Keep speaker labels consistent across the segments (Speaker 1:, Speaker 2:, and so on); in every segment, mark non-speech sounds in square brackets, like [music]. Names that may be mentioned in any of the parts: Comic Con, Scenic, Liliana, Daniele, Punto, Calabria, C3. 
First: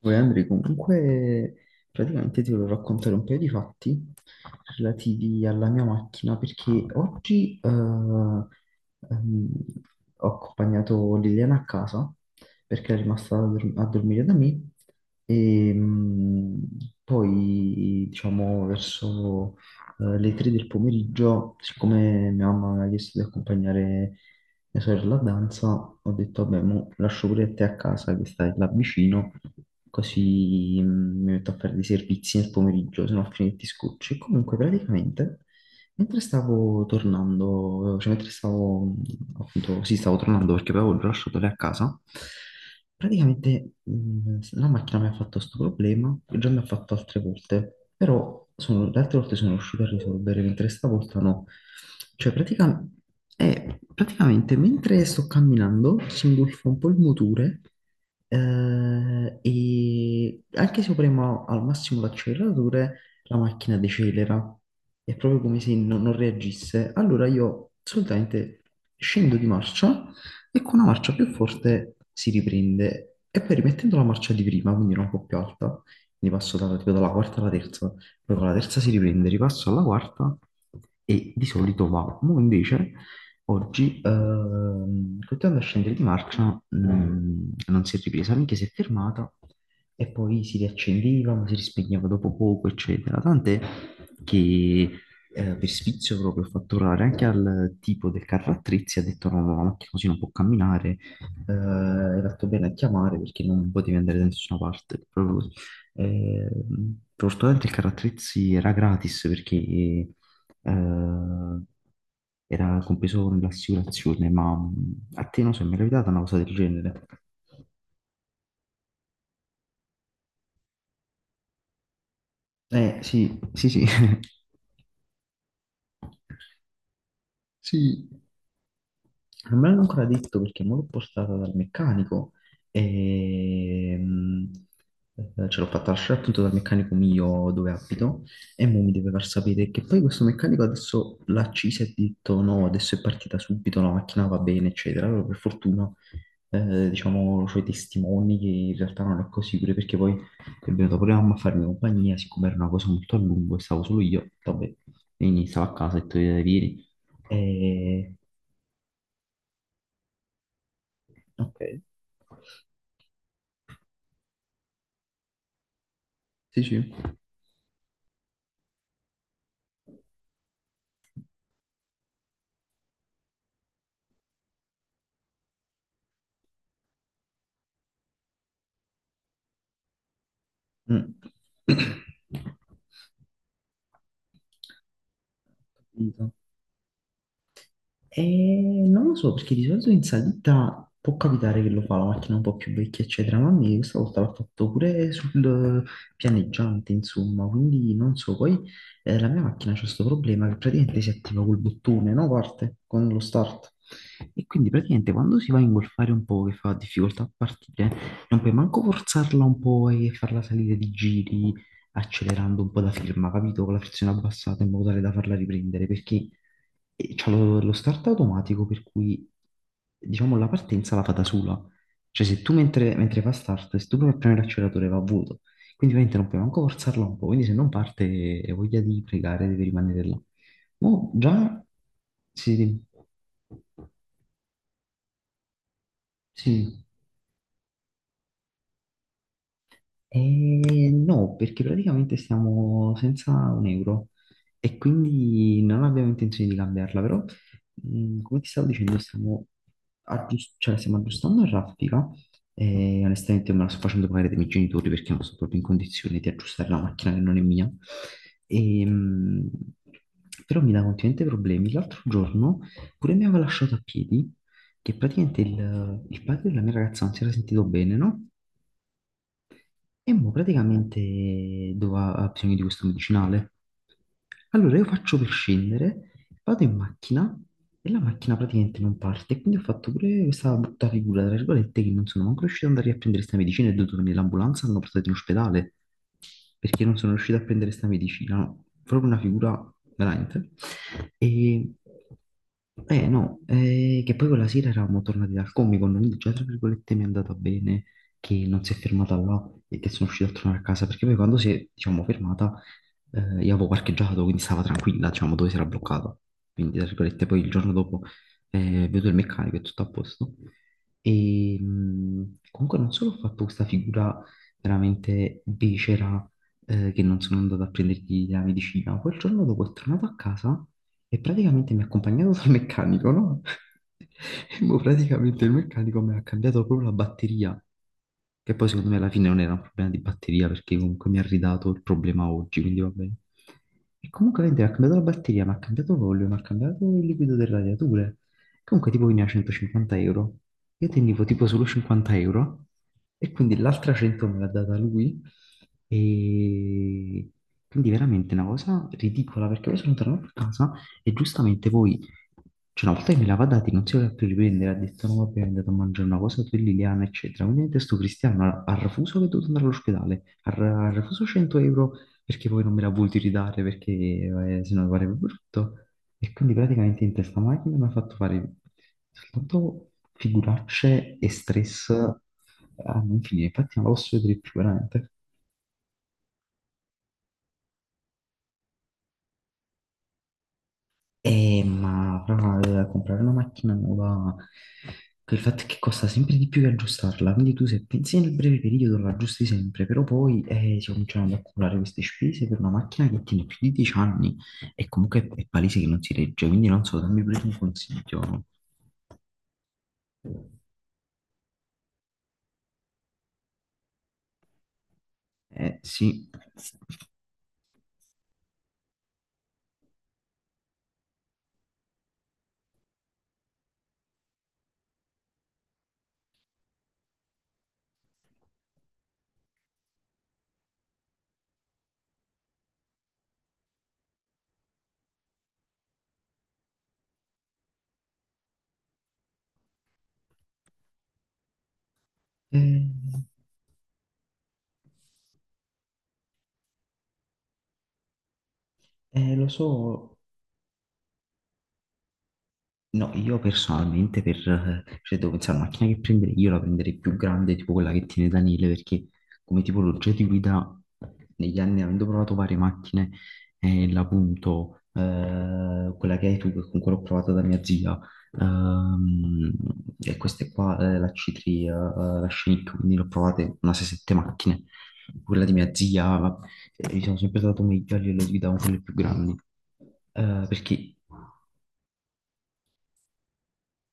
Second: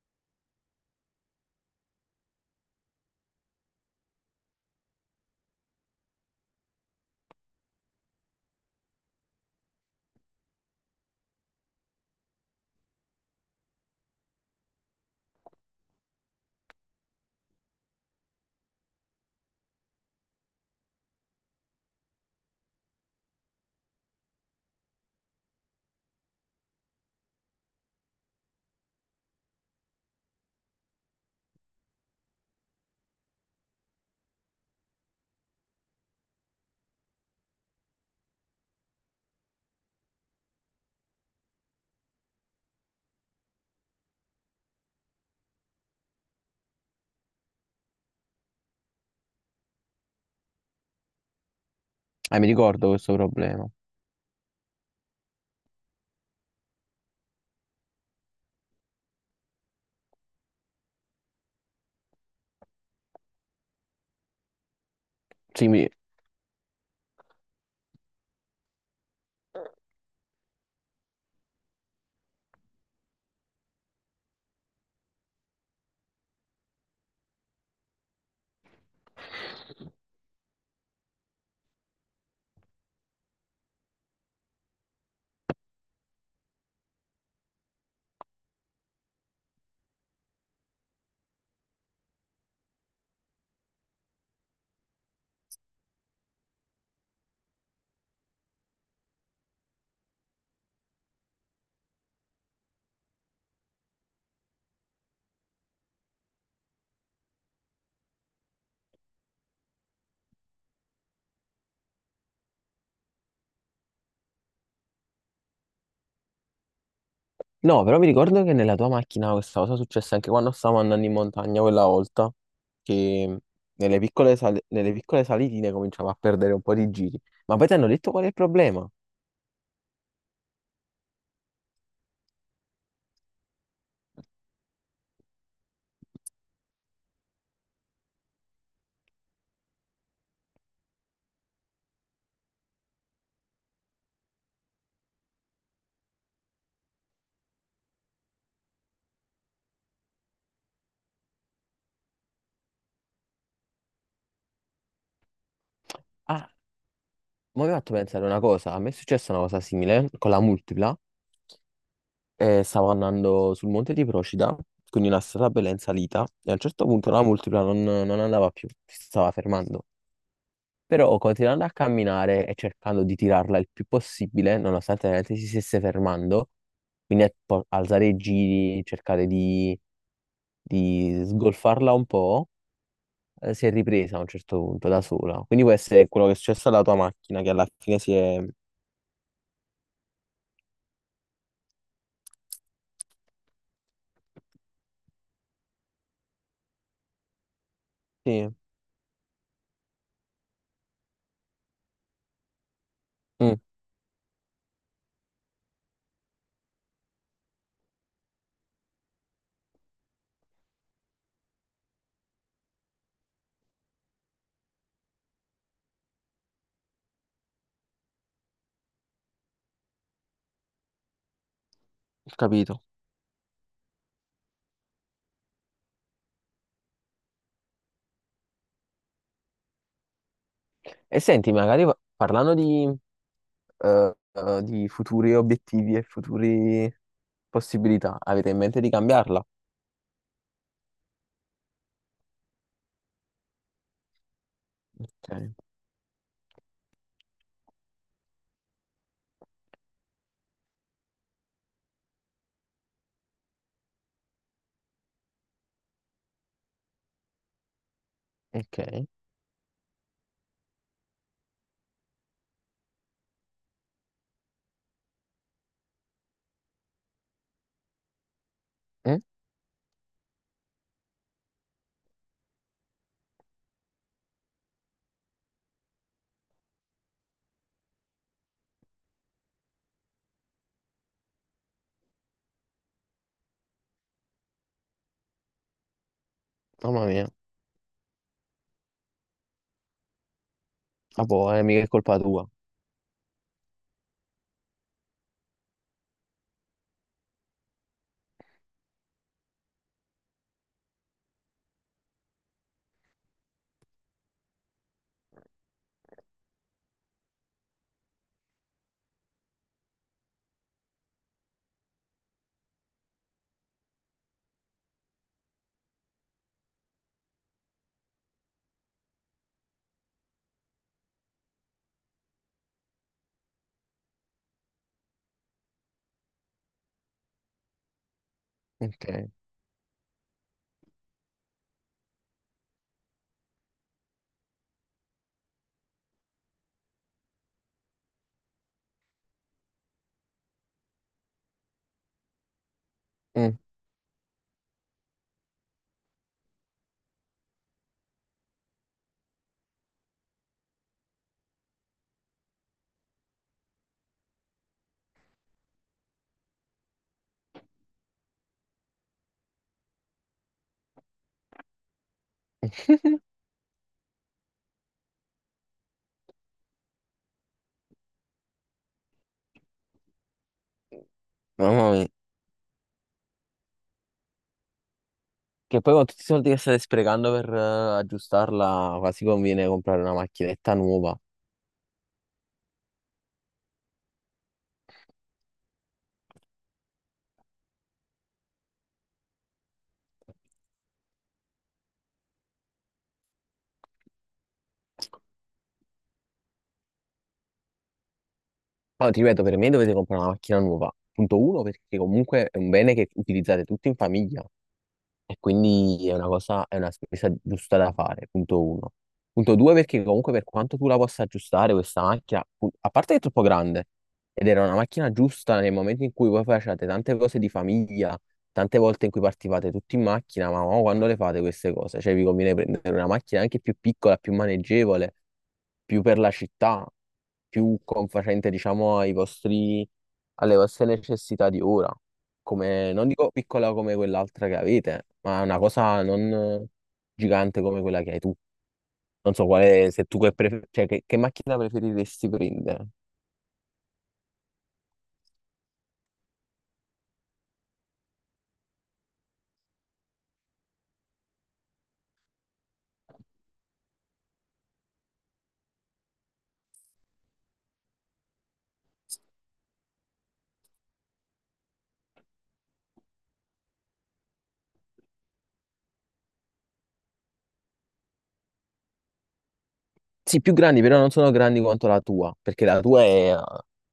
Speaker 1: Poi Andrea, comunque praticamente ti volevo raccontare un paio di fatti relativi alla mia macchina perché oggi ho accompagnato Liliana a casa perché è rimasta a dormire da me e mm, poi diciamo verso le 3 del pomeriggio, siccome mia mamma mi ha chiesto di accompagnare mia sorella danza, ho detto, vabbè, mo lascio pure te a casa che stai là vicino, così mi metto a fare dei servizi nel pomeriggio, se no a fine ti scocci. E comunque praticamente mentre stavo tornando, cioè mentre stavo appunto, sì, stavo tornando perché poi avevo lasciato lei a casa, praticamente la macchina mi ha fatto questo problema, che già mi ha fatto altre volte, però le altre volte sono riuscito a risolvere, mentre stavolta no. Cioè
Speaker 2: Ah, mi ricordo questo problema.
Speaker 1: praticamente mentre sto camminando si ingolfa un po' il motore, e anche se io premo al massimo l'acceleratore la macchina decelera, è proprio come
Speaker 2: Sì,
Speaker 1: se
Speaker 2: mi-
Speaker 1: non reagisse. Allora io solitamente scendo di marcia e con una marcia più forte si riprende e poi rimettendo la marcia di prima, quindi era un po' più alta, quindi passo dalla, tipo dalla quarta alla terza, poi con la terza si riprende, ripasso alla quarta e di solito va. Mo invece oggi, continuando a scendere di marcia, non si è ripresa, minchia si è fermata e poi si riaccendeva, ma si rispegneva dopo poco, eccetera. Tant'è che per sfizio proprio ho fatto urlare anche al tipo del carro attrezzi, ha detto no, no, la macchina così non può camminare, hai fatto bene a chiamare perché non potevi andare da nessuna parte, proprio così. Eh, fortunatamente il carro attrezzi era gratis perché era compreso nell'assicurazione, ma a te non so, mi è capitata una cosa del genere.
Speaker 2: No, però mi ricordo che nella tua macchina questa cosa successe anche quando stavamo andando in montagna quella volta,
Speaker 1: Eh
Speaker 2: che
Speaker 1: sì, sì, sì. [laughs]
Speaker 2: nelle piccole salitine cominciamo a perdere un po' di giri. Ma poi ti hanno
Speaker 1: Sì,
Speaker 2: detto qual è il problema?
Speaker 1: non me l'hanno ancora detto perché me l'ho portata dal meccanico e mm, ce l'ho fatta lasciare appunto dal meccanico mio dove abito e mo mi deve far sapere che poi questo meccanico adesso l'ha accesa e ha detto no, adesso è partita subito, la macchina va bene, eccetera. Allora per fortuna, diciamo ho i testimoni che in realtà non è così, pure perché poi è venuta pure la mamma a farmi compagnia, siccome era una cosa molto a lungo e stavo solo io, vabbè, quindi stavo a casa e tu
Speaker 2: Ah,
Speaker 1: vieni.
Speaker 2: ma mi hai fatto
Speaker 1: E
Speaker 2: pensare una cosa. A me è successa una cosa simile con la multipla.
Speaker 1: ok,
Speaker 2: Stavo andando sul monte di Procida, quindi una strada bella in salita, e a un
Speaker 1: sì,
Speaker 2: certo
Speaker 1: sì.
Speaker 2: punto la multipla non andava più, si stava fermando. Però continuando a camminare e cercando di tirarla il più possibile, nonostante veramente si stesse fermando, quindi alzare i giri,
Speaker 1: Mm.
Speaker 2: di sgolfarla un
Speaker 1: [clears throat]
Speaker 2: po', si è ripresa a un certo punto da sola. Quindi questo è quello
Speaker 1: Capito.
Speaker 2: che è successo alla tua macchina, che alla fine si
Speaker 1: E
Speaker 2: è...
Speaker 1: non lo so, perché di solito in salita può capitare che lo fa la macchina un po' più vecchia, eccetera, ma a me questa volta l'ha fatto pure sul pianeggiante, insomma, quindi non so.
Speaker 2: Sì,
Speaker 1: Poi la mia macchina c'ha questo problema che praticamente si attiva col bottone, no? Parte con lo
Speaker 2: ho
Speaker 1: start. E quindi praticamente quando si va a ingolfare un po' che fa difficoltà a partire, non puoi manco forzarla un po' e farla salire di giri accelerando un po' la firma, capito? Con la frizione abbassata in modo tale da farla riprendere, perché e c'ha lo start automatico per cui diciamo la partenza la fa da sola. Cioè se tu
Speaker 2: capito.
Speaker 1: mentre fa start, se tu provi a premere l'acceleratore va a vuoto, quindi ovviamente non puoi manco forzarla un po', quindi se non parte hai voglia di pregare, devi rimanere là. Mo'
Speaker 2: E senti,
Speaker 1: già
Speaker 2: parlando
Speaker 1: sì,
Speaker 2: di futuri obiettivi e
Speaker 1: sì.
Speaker 2: futuri possibilità, avete in mente di cambiarla?
Speaker 1: No, perché praticamente stiamo senza un euro e
Speaker 2: Ok.
Speaker 1: quindi non abbiamo intenzione di cambiarla, però come ti stavo dicendo stiamo, cioè, stiamo aggiustando la raffica e onestamente me la sto facendo pagare dai miei genitori perché non sono proprio in condizione di aggiustare la macchina che non è mia.
Speaker 2: Ok.
Speaker 1: E, mh, Però mi dà continuamente problemi. L'altro giorno pure mi aveva lasciato a piedi che praticamente il padre della mia ragazza non si era sentito bene, no?
Speaker 2: Mm?
Speaker 1: E mo praticamente doveva, ha bisogno di questo medicinale. Allora io faccio per scendere, vado in macchina e la macchina praticamente non parte. E quindi ho fatto pure questa brutta figura, tra virgolette, che non sono manco riuscito ad andare a prendere questa medicina e ho dovuto venire l'ambulanza, hanno portato in ospedale perché non
Speaker 2: Mamma
Speaker 1: sono
Speaker 2: mia.
Speaker 1: riuscito a prendere sta medicina, no? Proprio una figura veramente.
Speaker 2: Ah, boh,
Speaker 1: E
Speaker 2: mica è colpa tua.
Speaker 1: eh no, che poi quella sera eravamo tornati dal Comic Con, quindi già tra virgolette mi è andata bene che non si è fermata là e che sono riuscito a tornare a casa, perché poi quando si è, diciamo, fermata, io avevo parcheggiato, quindi stava tranquilla, diciamo, dove si era bloccata. Quindi, tra virgolette, poi il giorno dopo vedo il meccanico e tutto a posto. Comunque non solo ho fatto questa figura veramente becera, che non sono andato a prendergli la medicina. Quel giorno dopo è tornato a casa e praticamente mi ha accompagnato dal meccanico, no? [laughs] E mo praticamente il meccanico mi ha cambiato proprio la batteria, che poi secondo me alla fine
Speaker 2: Ok.
Speaker 1: non era un problema di batteria perché comunque mi ha ridato il problema oggi, quindi va bene. E comunque mentre mi ha cambiato la batteria, mi ha cambiato l'olio, mi ha cambiato il liquido del radiatore. Comunque tipo veniva 150 euro. Io tenevo tipo solo 50 euro e quindi
Speaker 2: Mm.
Speaker 1: l'altra 100 me l'ha data lui. E quindi veramente una cosa ridicola perché poi sono tornato a casa e giustamente voi, cioè una volta che me l'aveva dati non si voleva più riprendere, ha detto no vabbè è andato a mangiare una cosa per Liliana eccetera, quindi adesso Cristiano ha refuso che è dovuto andare all'ospedale, ha refuso 100 euro perché poi non me la voluti
Speaker 2: [laughs]
Speaker 1: ridare perché sennò mi pareva brutto. E quindi praticamente in testa macchina mi ha fatto fare soltanto figuracce e stress
Speaker 2: Mamma mia.
Speaker 1: a non finire. Infatti non la posso vedere più veramente.
Speaker 2: Che poi con tutti i soldi che state sprecando per aggiustarla, quasi conviene comprare una macchinetta nuova.
Speaker 1: Ma fra comprare una macchina nuova, il fatto è che costa sempre di più che aggiustarla, quindi tu se pensi nel breve periodo la aggiusti sempre, però poi si cominciano ad accumulare queste spese per una macchina che tiene più di 10 anni e comunque è palese che non si regge, quindi non so, dammi pure un consiglio.
Speaker 2: No, ti ripeto, per me dovete comprare una macchina nuova. Punto uno, perché comunque è un bene che utilizzate tutti in famiglia. E
Speaker 1: Eh
Speaker 2: quindi
Speaker 1: sì,
Speaker 2: è una spesa giusta da fare, punto uno. Punto due, perché comunque per quanto tu la possa aggiustare questa macchina, a parte che è troppo grande, ed era una macchina giusta nel momento in cui voi facevate tante cose di famiglia, tante volte in cui partivate tutti in macchina, ma mo quando le fate queste cose? Cioè vi conviene prendere una macchina anche più piccola, più maneggevole, più per la città, più confacente, diciamo, alle vostre necessità di ora
Speaker 1: eh,
Speaker 2: come, non dico piccola come quell'altra che avete, ma una cosa non gigante come quella che hai tu. Non so
Speaker 1: lo
Speaker 2: quale, se
Speaker 1: so.
Speaker 2: tu che, pref- cioè, che macchina preferiresti prendere.
Speaker 1: No, io personalmente per, cioè devo pensare alla macchina che prenderei, io la prenderei più grande, tipo quella che tiene Daniele, perché come tipologia di guida negli anni, avendo provato varie macchine, è la Punto, quella che hai tu, che con quella ho provato da mia zia, ehm, e queste qua, la C3, la Scenic, quindi l'ho provate una 6-7 macchine, quella di mia zia, gli sono sempre stato meglio a livello di guida con quelle più grandi,
Speaker 2: Sì, più grandi,
Speaker 1: perché...
Speaker 2: però non sono grandi quanto la tua, perché la tua è...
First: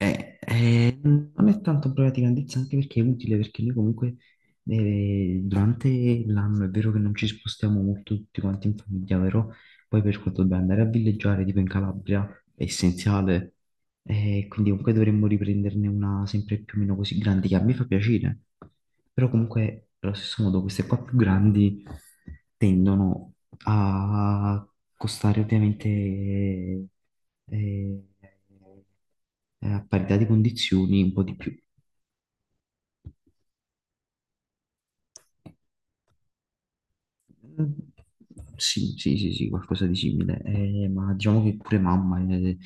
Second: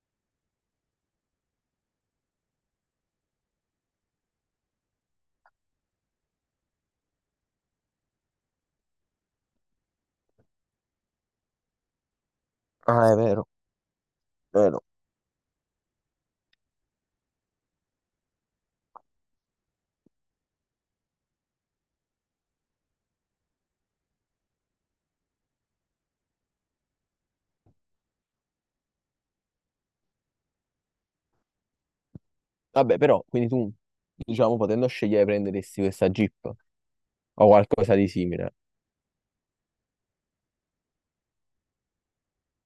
Speaker 1: Non è tanto un problema di grandezza, anche perché è utile, perché noi comunque durante l'anno è vero che non ci spostiamo molto tutti quanti in famiglia, però poi per quanto dobbiamo andare a villeggiare, tipo in Calabria, è
Speaker 2: Ah, è vero,
Speaker 1: essenziale e
Speaker 2: è
Speaker 1: quindi
Speaker 2: vero.
Speaker 1: comunque dovremmo riprenderne una sempre più o meno così grande, che a me fa piacere. Però comunque, allo stesso modo, queste qua più grandi tendono a costare ovviamente, a parità di condizioni un po' di più.
Speaker 2: Vabbè, però, quindi tu, diciamo, potendo scegliere, prenderesti questa Jeep o
Speaker 1: Mm,
Speaker 2: qualcosa di simile.
Speaker 1: sì, sì, sì, sì, qualcosa di simile. Ma diciamo che pure mamma eh,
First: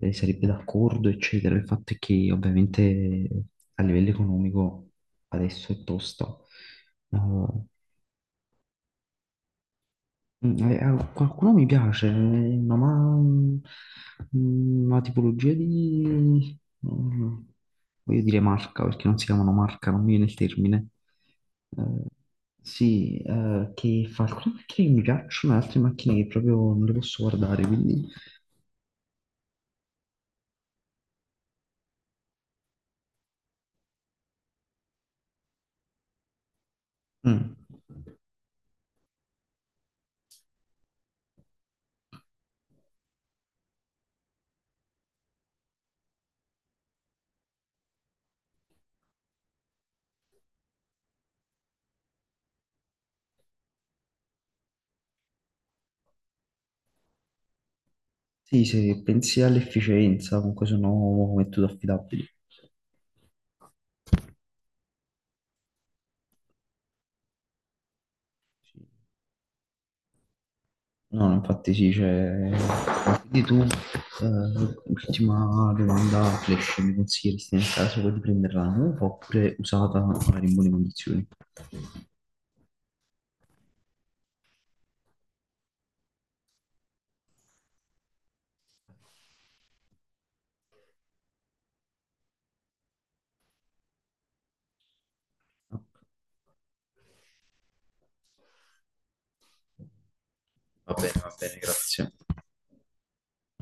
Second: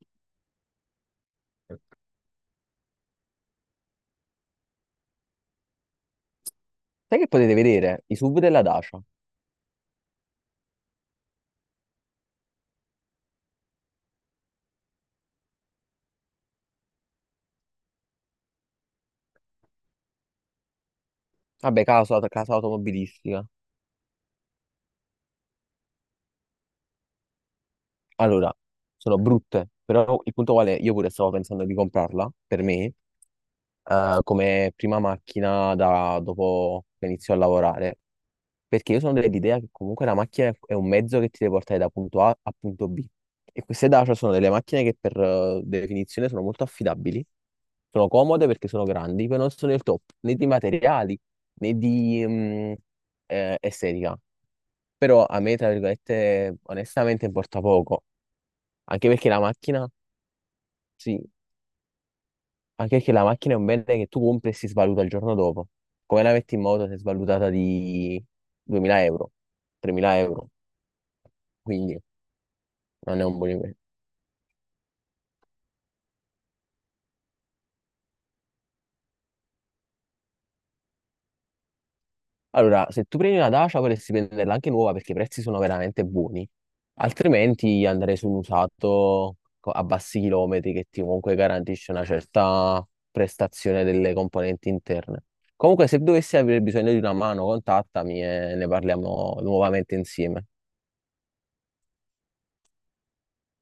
Speaker 1: eh, sarebbe d'accordo, eccetera. Il fatto è che ovviamente a livello economico adesso è tosta. Eh,
Speaker 2: Sai che potete vedere? I SUV della Dacia.
Speaker 1: Qualcuno mi piace, ma, una tipologia di... mm, voglio dire marca, perché non si chiamano marca, non mi viene il termine.
Speaker 2: Vabbè,
Speaker 1: Eh,
Speaker 2: casa
Speaker 1: sì,
Speaker 2: automobilistica.
Speaker 1: che fa alcune macchine che mi piacciono e altre macchine che proprio non le posso guardare, quindi...
Speaker 2: Allora, sono brutte, però il punto qual è? Io pure stavo pensando di comprarla per me, come prima macchina da dopo che inizio a
Speaker 1: Mm,
Speaker 2: lavorare, perché io sono dell'idea che comunque la macchina è un mezzo che ti deve portare da punto A a punto B. E queste Dacia sono delle macchine che per definizione sono molto affidabili, sono comode perché sono grandi, però non sono il top né di materiali né di estetica. Però a me, tra virgolette, onestamente importa poco.
Speaker 1: sì, se
Speaker 2: Anche perché la
Speaker 1: pensi
Speaker 2: macchina,
Speaker 1: all'efficienza, comunque
Speaker 2: sì,
Speaker 1: sono metodi affidabili.
Speaker 2: anche perché la macchina è un bene che tu compri e si svaluta il giorno dopo. Come la metti in moto si è svalutata di
Speaker 1: Sì.
Speaker 2: 2000 euro, 3000 euro,
Speaker 1: No, no, infatti sì,
Speaker 2: quindi
Speaker 1: c'è...
Speaker 2: non è un
Speaker 1: Quindi
Speaker 2: buon
Speaker 1: tu,
Speaker 2: investimento.
Speaker 1: ultima domanda flash, mi consiglieresti nel caso di prenderla nuova oppure usata magari in buone condizioni?
Speaker 2: Allora, se tu prendi una Dacia vorresti prenderla anche nuova perché i prezzi sono veramente buoni, altrimenti andrei su un usato a bassi chilometri che ti comunque garantisce una certa prestazione delle componenti interne.
Speaker 1: Va
Speaker 2: Comunque, se dovessi avere bisogno di una mano, contattami e ne parliamo nuovamente insieme.
Speaker 1: va bene, grazie.